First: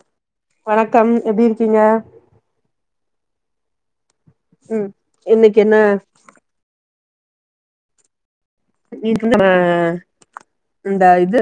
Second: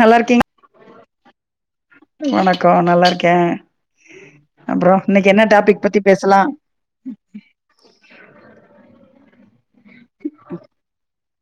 நல்லா இருக்கீங்க வணக்கம் எப்டி இருக்கீங்க வணக்கம் நல்லா இருக் க்கே ம் அப்பறம் இன்னைக்கி என்ன இன்னைக்கு டாபிக் பத்தி பேசலாம் இன்னக்கி நம்ம இந்த இது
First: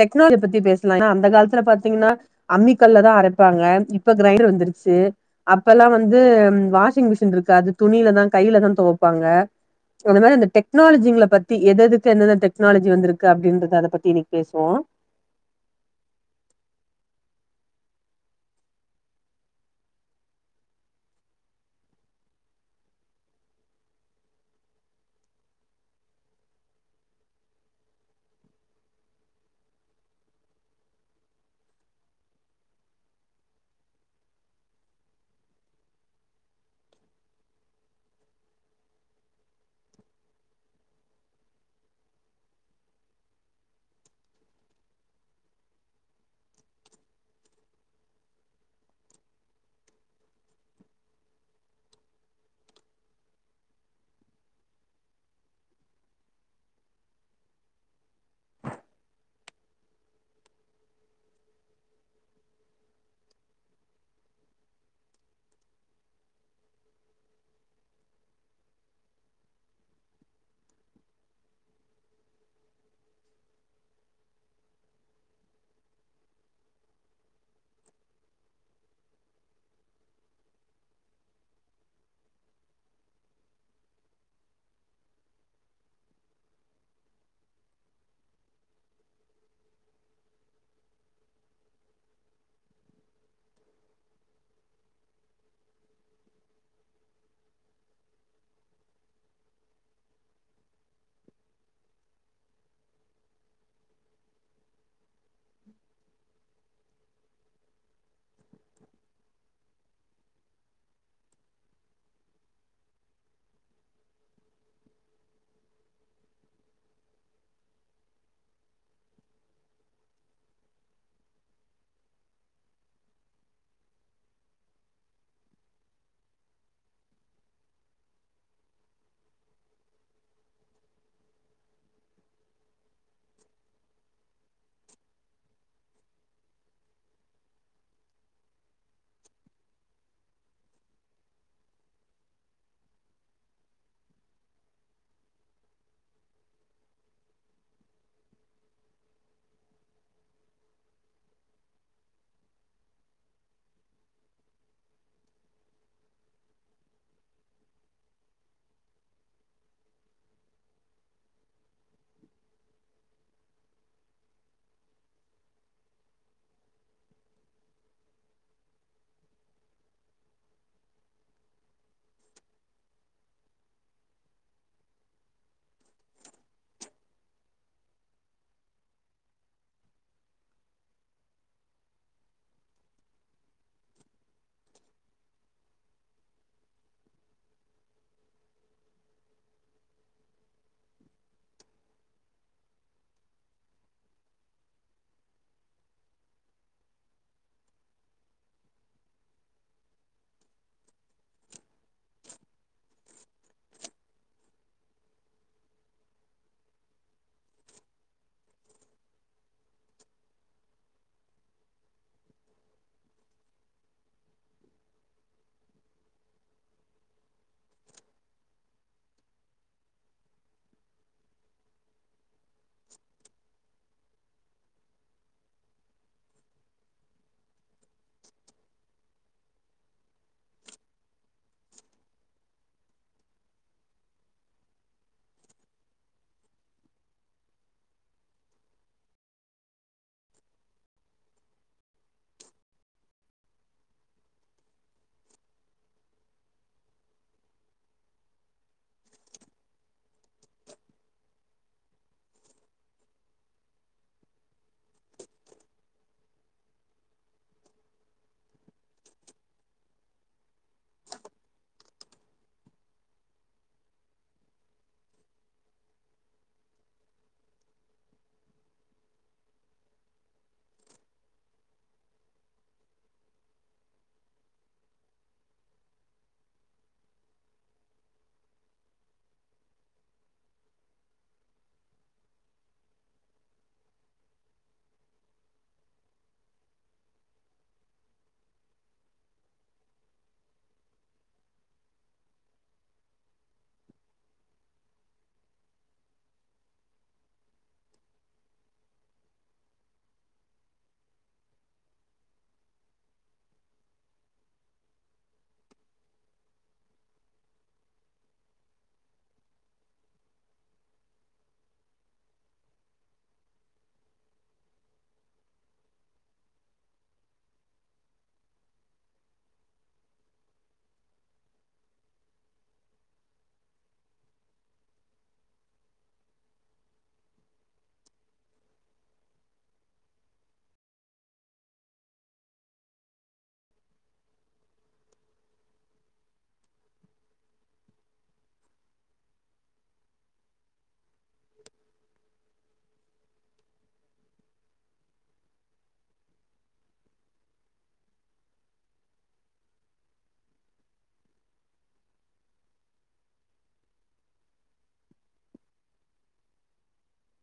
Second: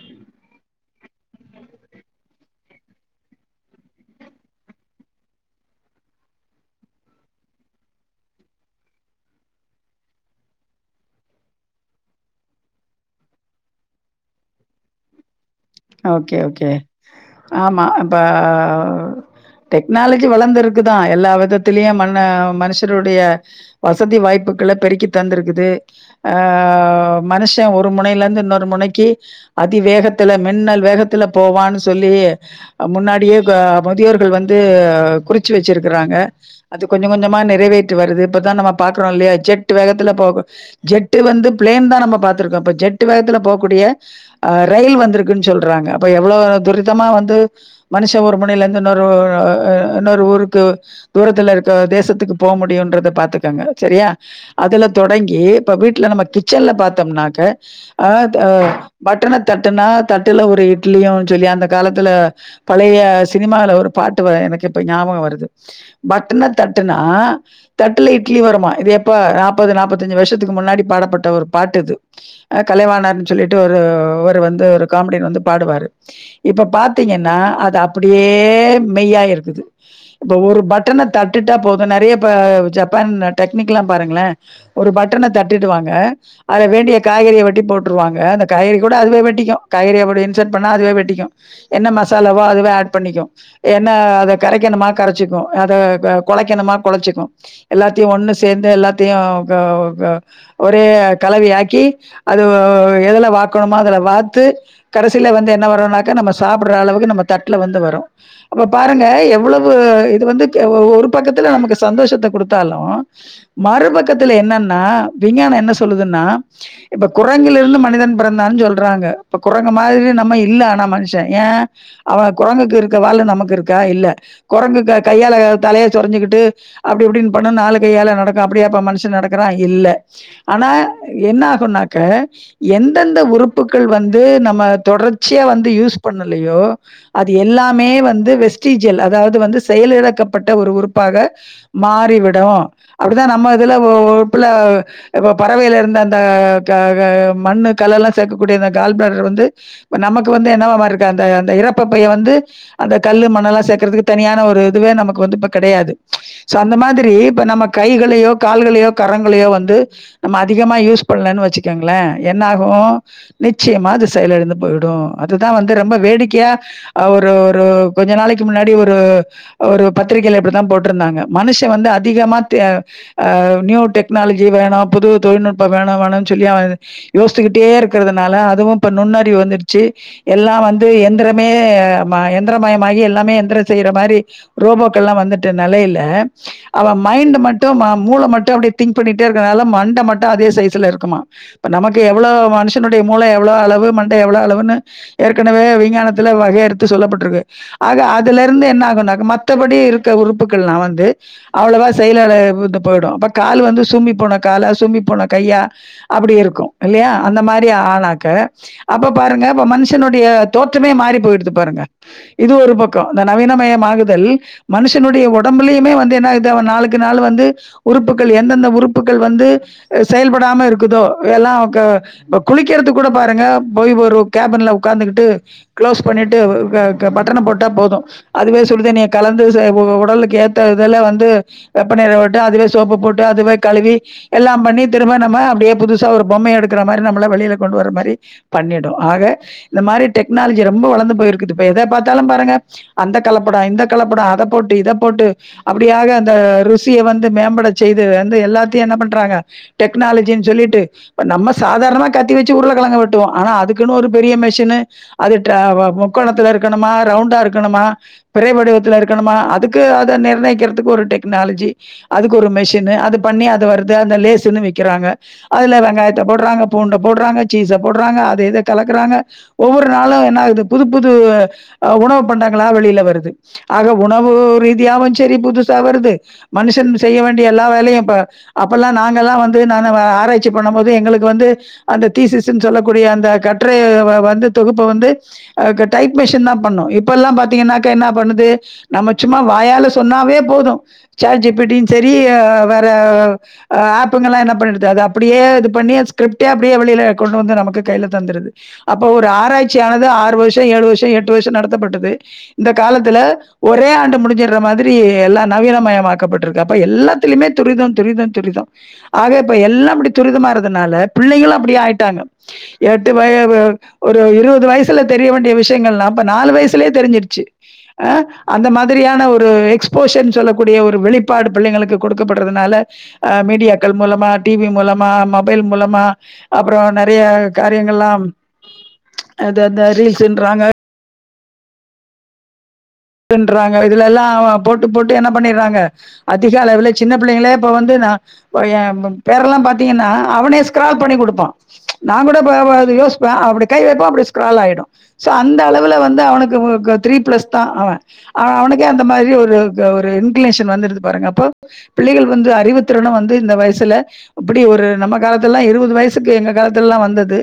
டெக்னாலஜி பத்தி பேச சல அந்த காலத்துல பாத்தீங்கன்னா அம்மி கல்லதா அரைப்பாங்க இப்ப கிரைண்டர் வந்துருச்சி அப்பல்லாம் வந்து வாஷிங் மிஷின் இருக்காது துணிலதா கையில தா துவப்பாங்க ஓருவேள இந்த டெக்னாலஜிங்கள பத் த்தி எது எதுக்கு எந்தெந்த டெக்னாலஜி வந்திருக்கு அப்டின்றத அத பத்தி இன்னைக்கி பேசுவோம் ஓகே ஓகே ஆமா அப்ப டெக்னாலஜி வளந்துருக்குதா எல்லா விதத்திலயும் ம மனுஷருடைய வசதி வாய்ப்புகளை பெருக்கி தந்திருக்குது ஆஹ் மனுஷன் ஒரு முனைையில இருந்து இன்னொரு முனைக்கு அதிவேகத்துல மின்னல் வேகத்தில போவான்னு சொல்லி முன்னாடியே க முதியோர்கள் வந்து குறிச்சி வச்சிருக்கிறாங்க அது கொஞ்சம் கொஞ்சமா நிறைவேறிட்டு வருது இப்பதா நம்ம பாக்கிறோம் இல்லையா ஜெட் வேகத்தில போக ஜெட் வந்து பிளைன் தா நம்ம பாத்ருக்கோம் ஜெட் வேகத்ல போகக்கூடிய ரயில் வந்து க்குனு சொல்றாங்க அப்ப எவ்ளோ துரிதமா வந்து மனுஷன் ஒரு முனைல இருந்து இன்னொரு இன்னொரு ஊருக்கு தூரத்து இருக்க தேசத்துக்கு போக முடியும்ன்றத பாத்துக்கங்க சரியா அதுல தொடங்கி இப்ப வீட்ல நம்ம கிச்சன்ல பாத்தோம்னாக்க ஆ த பட்டன தட்டுனா தட்டுல ஒரு இட்லியும்னு சொல்லி அந்த காலத்து பழைய சினிமால ஒரு பாட்டு வ எனக்கு இப்ப ஞாபகம் வருது பட்டன தட்டுனா தட்டுல இட்லி வருமா இது எப்போ நாற்பது நாற்பத்தஞ்சு வருஷத்துக்கு முன்னாடி பாடப்பட்ட ஒரு பாட்டு இது அ கலைவாணர்ன்னு சொல்லிட்டு ஒரு வந்து ஒரு காமெடியன் வந்து பாடுவாரு இப்ப பாத்தீங்கன்னா அது அப்டியே மெய்யாயிருக்குது இப்ப ஒரு பட்டன தட்டிடா போதும் நெறைய இப்ப ஜப்பான் டெக்னிக் லா பாருங்களே ஒரு பட்டனை தட்டிடுவாங்க அத வேண்டிய காய்கறியை வெட்டி போட்டுருவாங்க அந்த காய்கறி கூட அதுவே வெட்டிக்கும் காய்கறிய அப்டி இன்சர்ட் பண்ணா அதுவே வெட்டிக்கு என்ன மசாலாவோ அதுவே ஆட் பண்ணிக்கும் என்ன அத கரக்கணுமா கரச்சிக்கும் அதை கொழைக்கணுமா கொழச்சிக்கு எல்லாத்தையு ஒன்னு சேந்து எல்லாத்தையும் க க ஒரே கலவையாக்கி அது எதுல வாக்கணுமோ அதுல வாத்து கடைசில வந்து என்ன வரும்னாக்கா நம்ம சாப்புட்ற அளவுக்கு நம்ம தட்டுல வந்து வரும் அப்ப பாருங்க எவ்வளவு இது வந்து ஒரு பக்கத்துல நமக்கு சந்தோஷத்த குடுத்தாலு மறுபக்கத்துல என்னன்னா விஞ்ஞானம் என்ன சொல்லுதுன்னா இப்ப குரங்கிலிருந்து மனிதன் பிறந்தான்னு சொல்றாங்க இப்ப குரங்கு மாதிரி நம்ம இல்ல ஆனா மனுஷன் ஏ அவன் குரங்குக்கு இருக்க வாலு நமக்கு இருக்கா இல்ல குரங்குக்கு கையால தலைய சொறைஞ்சிக்கிட்டு அப்டி இப்டின்னு பண்ணு நாலு கையால நடக்கு அப்டியா இப்ப மனுஷன் நடக்குறா இல்ல ஆனா என்ன ஆகும்ன்னாக்க எந்தெந்த உறுப்புகள் வந்து து நம்ம தொடர்ச்சியா வந்து யூஸ் பண்ணலையோ அது எல்லாமே வந்து வெஸ்டீஜியல் அதாவது செயலிழக்கப்பட்ட ஒரு உறுப்பாக மாறிவிடும் அப்டிதா நம்ம இதுல ஒரு உறுப்புல இப்ப பறவைல இருந்த அந்த மண்ணு கல்ல சேக்கக்கூடிய டால்பெர் வந்து இப்ப நமக்கு வந்து என்னவா மாறிருக்கு அந்த அந்த இரப்ப பை வந்து அந்த கல்லு மண்ணல்லா சேக்றதுக்கு தனியான ஒரு இதுவே நமக்கு வந்து இப்ப கிடையாது சோ அந்த மாதிரி இப்ப நம்ம கைகளையோ கால்களையோ கரங்களையோ வந்து நம்ம அதிகமா யூஸ் பண்ணலனு வச்சுக்கோங்களே என்ன ஆகும் நிச்சயமா அது செயல் இழந்து போயிடும் அதுதா வந்து ரொம்ப வேடிக்கையா ஒரு ஒரு கொஞ்ச நாளைக்கு முன்னாடி ஒரு ஒரு பத்திரிகையில இப்டித்தா போட்டுருந்தாங்க மனுஷ வந்து அதிகமா து அ நியூ டெக்னாலஜி வேணும் புது தொழில்நுட்பம் வேணும் வேணும்னு சொல்லி அவ யோசித்துக்கிட்டே இருக்கறது னால அதுவு இப்ப நுண்ணறிவு வந்துட்ச்சி எல்லா வந்து எந்திரமே ஆ ம எந்திரமயமாயி எல்லாமே யந்த்ரொ செய்ற மாரி ரோபோக்கல்லா வந்துட்ட நெலையில அவ மைண்டு மட்டு ம மூல மட்டு அப்டே திங்க் பண்ணிட்டே இருக்கற்துனால மண்ட மட்டு அதே சைஸுல இருக்குமா இப்ப நமக்கு எவ்ளோ மனுஷ் மனிதனுடைய மூளை எவ்ளோ அளவு மண்ட எவ்ளோ அளவுன்னு ஏற்கனவே விஞ்ஞானத்துல வகை எடுத்து சொல்லப்பட்ருக்கு ஆக அதுலருந்து என்ன ஆகுணாக்க மத்தபடி இருக்கிற உறுப்புக்கள் எல்லாம் வந்து அவ்வளவா செயலெழுத்து போகும் கால் வந்து சூம்பி போன காலா சூம்பி போன கையா அப்டி இருக்கும் இல்லையா அந்த மாதிரி ஆனாக்க அப்ப பாருங்கப்ப மனுஷனுடைய தோற்றமே மாறி போயடு பாருங்க இது ஒரு பக்கம் இந்த நவீனமயமாகதல் மனுஷனுடைய உடம்புலுமே என் நாளுக்கு நாள் வந்து உறுப்புகள் எந்தெந்த உறுப்புகள் வந்து செயல்படாம இருக்குதோல்லாம் இப்ப குளிக்கறிறது கூட பாருங்க போய் ஒரு கேபின்ல உட்கார்ந்துகிட்டு க்ளோஸ் பண்ணிட்டு பட்டண போட்டா போதும் அதுவே சுடுதனிய கலந்து உடலுக்கு ஏற்ற இதல்ல வந்து வெப்பநிற விட்டு அதுவே சோப்பு போட்டு அதுவே கழுவி எல்லாம் பண்ணி திரும்ப நம்ம அப்படியே புதுசா ஒரு பொம்மைையை எடுக்கிற மாதிரி நம்மள வெளியில கொண்டு வர மாரி பண்ணிடும் ஆக இந்த மாதிரி டெக்னாலஜி ரொம்ப வளர்ந்து போய் இருக்கு இப்ப எத பார்த்தாலும் பாருங்க அந்த கலப்படம் இந்த கலப்படம் அத போட்டு இத போட்டு அப்டியாக அந்த ருசிய வந்து மேம்பட செய்து எல்லாத்தையும் என்ன பண்றாங்க டெக்னாலஜி னு சொல்லிட்டு இப்ப நம்ம சாதாரணமா கத்தி வச்சு உருளைக்கெழங்கு வெட்டுவோம் ஆனா அதுக்குன்னு ஒரு பெரிய மெஷின்னு அது முக்கோணத்துல இருக்கணுமா ரவுண்டா இருக்கணுமா பிறை வடிவத்துல இருக்கணுமா அதுக்கு அதை நிர்ணயிக்கிறதுக்கு ஒரு டெக்னாலஜி அதுக்கு ஒரு மெஷின்னு அது பண்ணி அத வருது அந்த லேஸ்ன்னு விறக்கிறாங்க அதுல வெங்காய போடுறாங்க பூண்ட போடுறாங்க சீச போடுறாங்க அத இத கலக்குறாங்க ஒவ்வொரு நாளும் என்னாகுது புது புது உணவு பண்டங்களா வெளியில வருது ஆக உணவு ரீதியாவும் சரி புதுசா வருது மனுஷன் செய்ய வேண்டிய எல்லா வேலையும் ப அப்பல்லாம் நாங்கலாம் வந்து நானு ஆராய்ச்சி பண்ண போது எங்களுக்கு வந்து அந்த டிசிஎஸ்னு சொல்லக்கூடிய அந்த கட்டுரைய வந்து தொகுப்ப வந்து ஆஹ் டைப் மிஷின் தான் பண்ணும் இப்பல்லாம் வந்து பாத்தீங்கன்னா என்ன பண்ணுது நம்ம சும்மா வாயால சொன்னாவே போதும், சாட் ஜி பி டியும் சரி வேற ஆப்புங்கெல்லாம் என்ன பண்ணிடுது அத அப்படியே து பண்ணி ஸ்கிரிப்டடே அப்டியே வெளியில கொண்டு வந்து நமக்கு கைல தந்துருது அப்போ ஒரு ஆராய்ச்சியானது ஆறு வருஷம் ஏழு வருஷம் எட்டு வருஷம் நடத்தப்பட்டது இந்த காலத்துல ஒரே ஆண்டு முடிச்சிர மாதிரி எல்ல நவீனமாக பட்டுயிருக்கு அப்ப எல்லாதுளமே துரிதம் துரிதம் ஆகா இப்ப எல்லாம் இப்படி துரிதம்ம தனால பிள்ளைகளு அப்டியே ஆயிட்டாங்க எட்டு வயவு ஒரு இருவது வயசுல தெரிய வேண்டிய விஷயங்கள்லா இப்ப நாலு வயசுலே தெரிஞ்சிடுச்சி அ அந்த மாதிரியான ஒரு எக்ஸ்போஸன் சொல்லக்கூடிய ஒரு வெளிப்பாடு பிள்ளைங்களுக்கு குடுக்கப்படுறதுனால அ மீடியாக்கள் மூலமா டீ வி மூலமா ம மொபைல் மூலமா அப்றோ நெறைய காரியங்கள்லாம் அது அந்த ரீல்ஸ்ன்றாங்க துன்றாங்க இதுல எல்லா போட்டு போட்டு என்ன பண்ணிறாங்க அதிக அளவுல சின்ன பிள்ளைங்களே இப்ப வந்து ந இப்ப ய ம பேரல்லா பாத்தீங்கன்னா அவனே ஸ்கரால் பண்ணி குடுப்பா நா கூட ப ப அது யோசிப்பே அப்டி கை வெப்பா அப்டி ஸ்க்ரால் ஆயிடு சோ அந்த அளவுல வந்து அவனுக்கு வ க த்ரீ ப்ளஸ் தா அவ அ அவனுக்கே அந்த மாதிரி ஒரு க ஒரு இன்க்ளேஷன் வந்துருது பாருங்க அப்போ பிள்ளைகள் வந்து அறிவுத்திறன வந்து இந்த வயசுல இப்புடி ஒரு நம்ம காலத்துல்லா இருவது வயசுக்கு எங்க காலத்துல்லா வந்தது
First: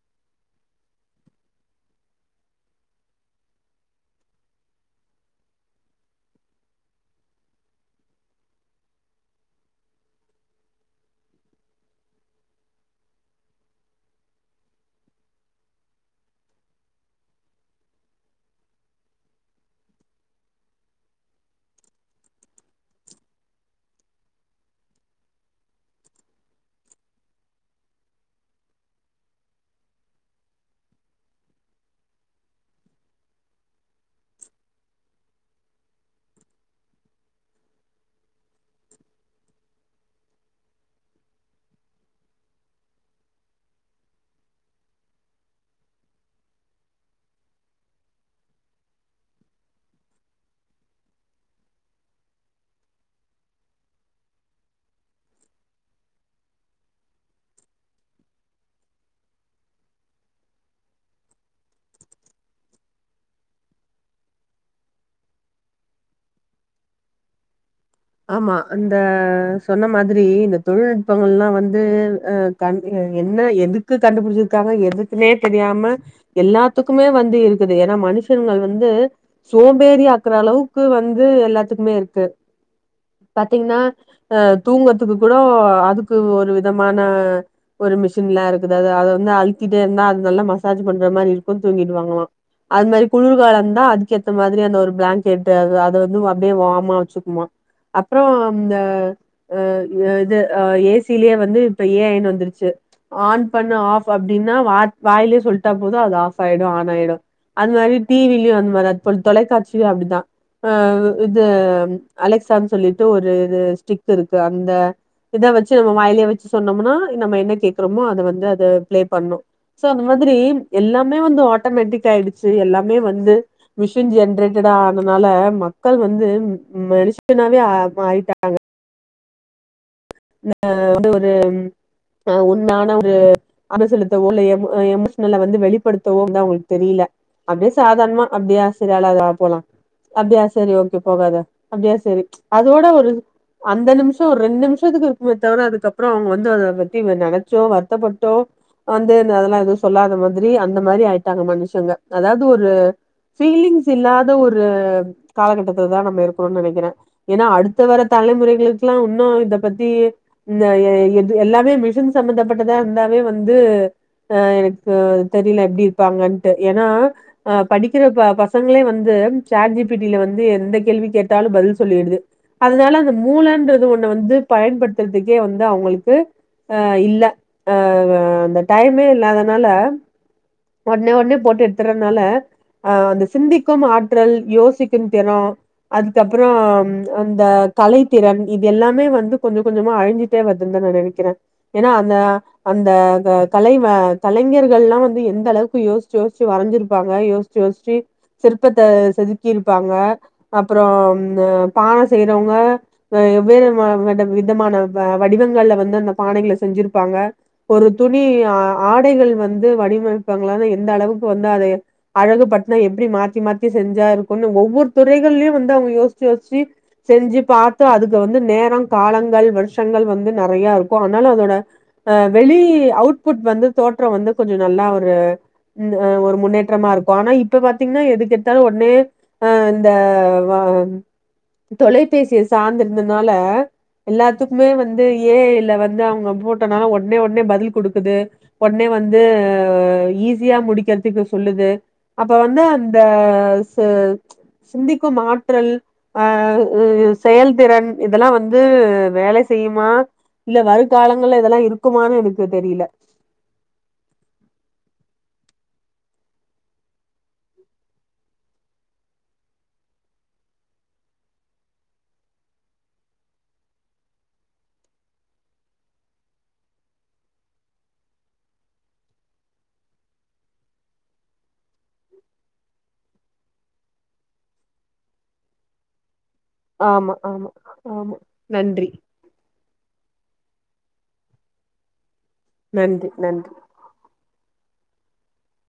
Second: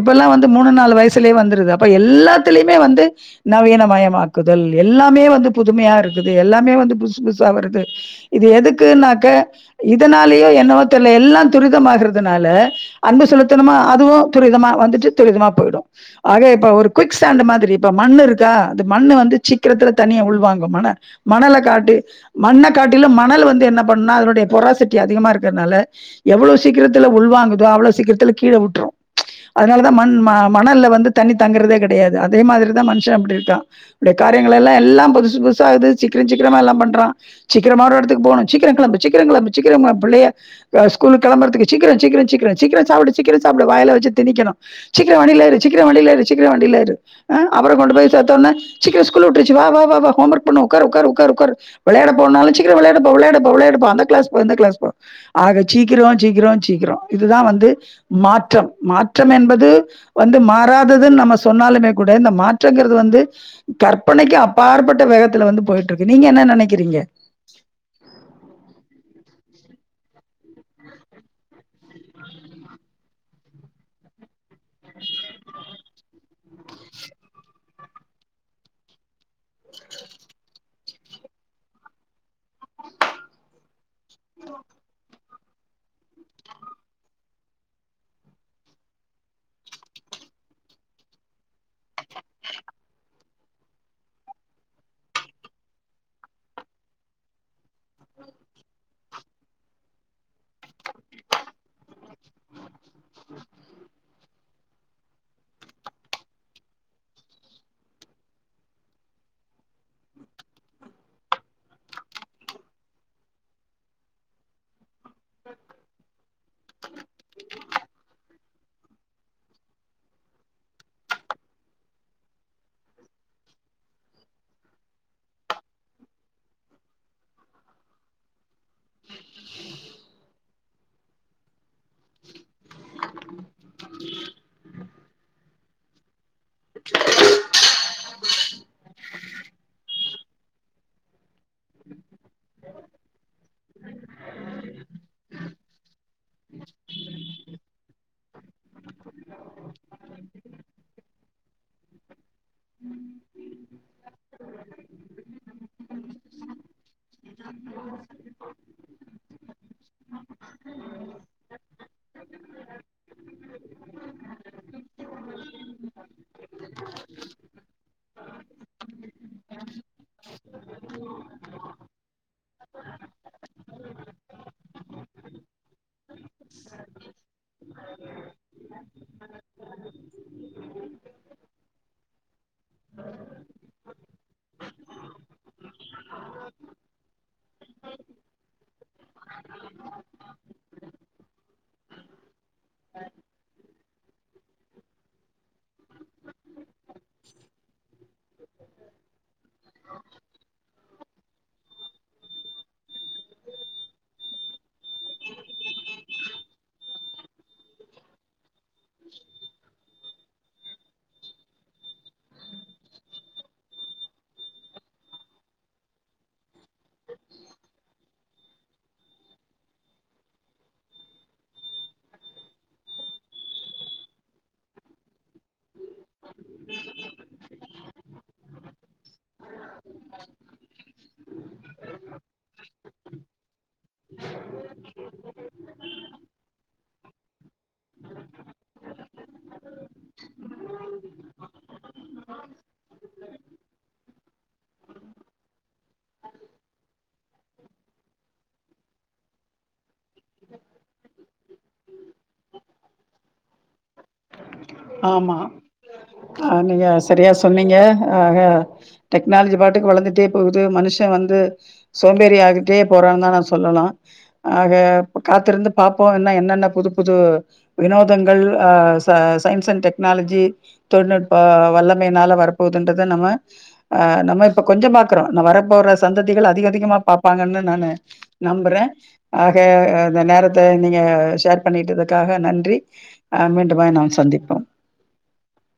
இப்பெல்லா வந்து மூணு நாலு வயசுல்லே வந்துருது அப்ப எல்லாத்துல்யுமே வந்து நவீனமயமாக்குதல் எல்லாமே வந்து புதுமையா இருக்குது எல்லாமே வந்து புதுசு புதுசா வருது இது எதுக்குனாக்க இதனாலியு என்னவோ தெர்ல எல்லா துரிதமாகுறதுனால அன்பு செலுத்தனுமா அதுவு துரிதமா வந்துட்டு துரிதமா போய்டு ஆக இப்ப ஒரு குயிக் சேன்டு மாதிரி இப்ப மண்ணு இருக்கா இது மண்ணு வந்து சீக்கிரத்துல தண்ணிய உள்வாங்கு மண மணல காட்டி மண்ண காட்டில மணலு வந்து என்ன பண்னா அதனுடைய பொராசிட்டி அதிகமா இருக்கறத்னால எவ்வளோ சீக்கிரத்துல உள்வாங்குதோ அவ்ளோ சீக்கிரத்துல கீழே விட்ரு அதனாலதா மண் ம மணல்ல வந்து தண்ணி தங்குறதே கெடையாது அதே மாதிரிதா மன்ஷ அப்டி இருக்கா ன்ட காரியங்கள் எல்லா எல்லா புதுசு புதுசா இது சீக்கிரு சீக்ரமா எல்லா பண்றோ சிக்கரமா ஒரு எடத்துக்கு போனு சீக்கர கெளம்பு சிக்கர கெளம்பு சீக்கிரமா பிள்ளைய அ ஸ்கூலுக் கெளம்பறதுக்கு சீக்ர சீக்ர சீக்ர சீக்ர சாப்டு சீக்ர சாப்டு வாயில வெச்சு திணிக்கணு சீக்கிர வண்டில ஏறு சீக்ர வண்டில ஏறு சிக்ர வண்டில ஏறு அ அப்பறோ கொண்டு போய் சோத்தோனே சீக்கிர ஸ்கூல் வுட்ருச்சு வா வா வா வா ஹோமொர்க் பண்ணு உக்காரு உக்காரு உக்காரு உக்காரு வெளயாட போனாலு சீக்கர வெளையாடப்பா வெளையாடப்பா விளையாடப்பா அந்த க்ளாஸ் போ இந்த க்ளாஸ் போ ஆக சீக்கிரோ சீக்கிரோ சீக்கிரோ இதுதா வந்து மாற்றம் மாற்றம் என்பது வந்து மாறாததுன் நம்ம சொன்னாலுமே கூட இந்த மாற்றங்கறது வந்து கற்பனைக்கு அப்பாற்பட்ட வேகத்துல வந்து போயிட்ருக்கு நீங்க என்ன நெனைக்கிறீங்க ஆமா இந்த சொன்ன மாதிரி இந்த தொழில்நுட்பங்களல்லா வந்து அ கன் என்ன எதுக்கு கண்டுபிடிச்ச க்காங்க எதுக்குனே தெரியாம எல்லாத்துக்குமே வந்து இருக்குது ஏனா மனுஷன்கள் வந்து சோம்பேறி ஆக்குற அளவுக்கு வந்து எல்லாத்துக்குமே இருக்கு பாத்தீங்ன்னா அ தூங்கத்துக்கு கூடோ அதுக்கு ஒரு விதமான ஒரு மிஷின்லா இருக்குது அது அத வந்து அழுத்திட்டே இருந்தா அது நல்லா மசாஜி பண்ற மாரி இருக்கு தூங்கி வாங்களா அத் மாரி குளிர்காலந்தா அதுக்கேத்த மாதிரி அந்த ஒரு ப்ளாங்கெட்டு அது அது வந்து அப்டியே வாமா வச்சுக்குமா அப்றோ அந்த அ இது அ ஏசிலேயே வந்து இப்ப ஏ ஐன் வந்துருச்சு ஆன் பண்ணு ஆப் அ ப்டினா வா வாயிலே சொல்ட்டா போது அது ஆஃப் ஆயிடு ஆன் ஆயிடு அது மாரி டிவில்யு வந்து அந் மார்தா தொல் தொலைக்காட்சி அப்டி தா அ இது ம் அலெக்ஸ் ஸான் சொல்லிட்டு ஒரு இது ஸ்டிக் இருக்கு அந்த இத வச்சி நம்ம வாயிலே வச்சி சொன்னம்னா நம்ம என்ன கேக்குறோமோ அத வந்து அத ப்ளே பண்ணு சோ அந்த மாதிரி எல்லாமே வந்து ஆட்டோமேட்டிக் ஆயிடுச்சி எல்லாமே வந்து மிஷின் ஜென்ரேட்டடா ஆனனால மக்கள் வந்து இந்த லிஸ் ப்பனாவே ஆ ஆயிட்டாங்க ன வந்து ஒரு ம் இப்போ உண்மையான ஒரு அனு செலுத்தவோ இல்ல எமோ அ எமோஷ்னலா வந்து வெளிப்படுத்தவோ வந்து அவுங்களுக் தெரியில அப்டியே சாதாரணமா அப்டியா செரி அழாத வா போலா அப்டியா செரி ஓகே போகாத அப்டியா செரி ப்ச் அதோட ஒரு அந்த நிம்ஷோ ஒரு ரெண்டு மிஷ் ஷ்டத்துக்கு இருக்குமே தவர அதுக்கப்றோ அவுங்க வந்து அத பத்தின நெனச்சோ வருத்தப்பட்டோ வந்துனு அதெல்லா எதுவு சொல்லாத மாதிரி அந்த மாரி ஆயிட்டாங்க மனுஷங்க அதாவ்து ஒரு ஃபீலிங்ஸ் இல்லாத ஒரு காலகட்டத்துல தா நம்ம இருக்கிறோ நெனைக்கிறே ஏனா அடுத்து வர தலைமுறைகளுக்லா உன்னு இத பத்தி இந்த ம் இது எல்லாமே மிஷின் சம்பந்தப்பட்டதா இருந்தாவே வந்து அ எனக்கு அ அது தெரில எப்டி இருப்பாங்கன்ட்டு ஏன்னா அ படிக்கிற ப பசங்களே வந்து சாட் ஜி பிட்டில வந்து எந்த கேள்வி கேட்டாலு பதில் சொல்லிடுது அதனால அந்த மூலன்றது ஒண்ணு வந்து பயன்படுத்துறதுக்கே வந்து அவுங்களுக்கு அ இல்ல அ வ அந்த டைமே இல்லாதனால ஒட்னே ஒட்னே போட்டு எட்த்துறனால அ அந்த சிந்திக்கும் ஆற்றல் யோசிக்கும் திறோ அதுக்கப்றோ ம் அந்த கலை திறன் இது எல்லாமே வந்து கொஞ்ச கொஞ்சமா அழிஞ்சிட்டே வருதுன் தா நா நெனைக்கிறே ஏனா அந்த அந்த க கலைவ கலைஞர்கள்லா வந்து எந்த அளவுக்கு யோச் யோச் வரஞ்சிருப்பாங்க யோச்சி யோச்சி சிற்பத்த செதுக்கிருப்பாங்க அப்றோ நோ பான செய்றவங்க வ வெவ்வேறு வ வித விதமான வ வடிவங்கள்ல வந்து அந்த பானைகள செஞ்சிருப்பாங்க ஒரு துணி அ ஆடைகள் வந்து வடிவமைப்பங்களானு எந்த அளவுக்கு வந்து அதய அழகுபட்த்னா எப்டி மாத்தி மாத்தி செஞ்சா இருக்குனு ஒவ்வொரு துறைகள்லியு வந்து அவுங்க யோசிச்சு யோசிச்சு செஞ்சு பாத்து அதுக்கு வந்து நேரோ காலங்கள் வருஷங்கள் வந்து நெறைய இருக்கு ஆனாலு அதோட அ வெளி அவுட்புட் வந்து தோற்றோ வந்து கொஞ்சோ நல்லா ஒரு ம் அ ஒரு முன்னேற்றமா இருக்கூ ஆனா இப்ப பாத்தீங்கன்னா எதுக் ருந்த்தாலு ஒட்னே அ இந்த வ தொலைபேசிய சார்ந்தது. இதுனால எல்லாத்துக்குமே வந்து ஏ ஐல்ல வந்து அவுங்க போட்டனால ஓட ஒடனே ஒடனே பதில் குடுக்குது ஒடனே வந்து அ ஈஸியா முடிக்கிறதுக்கு சொல்லுது அப்ப வந்து அந்த ச சிந்திக்கும் ஆற்றல் அ செயல்திறன் இதெல்லா வந்து வந்து வேலை செய்யுமா இல்ல வரு காலங்கள்ல இதெல்லா இருக்குமானு எனக்கு தெரியல ஆமா ஆ நீங்க சரியா சொன்னீங்க ஆக டெக்னாலஜி பாட்டுக்கு வளர்ந்துட்டே போகுது மனுஷ வந்து சோம்பேறி ஆகிட்டே போறா தா நா சொல்லலா ஆக காத்திருந்து பாப்போ இன்னு என்னென்ன புது புது வினோதங்கள் ஆ ச சயின்ஸ் அண்ட் டெக்னாலஜி தொழில்நுட்ப வல்லமையினால வரப்போதுன்றத நம்ம அ நம்ம இப்ப கொஞ்ச பாக்கறோ இன்னு வரப்போற சந்த திகள் அதிக அதிகமா ஆமா ஆமா பாப்பாங்கன்னு தா நானு ஆமா நம்புறே நன்றி ஆ ஆ அந்த நேரத்த நீங்க ஷேர் பண்ணிட்டுது க்காக நன்றி அ மீண்டுமே நாம் சந்திப்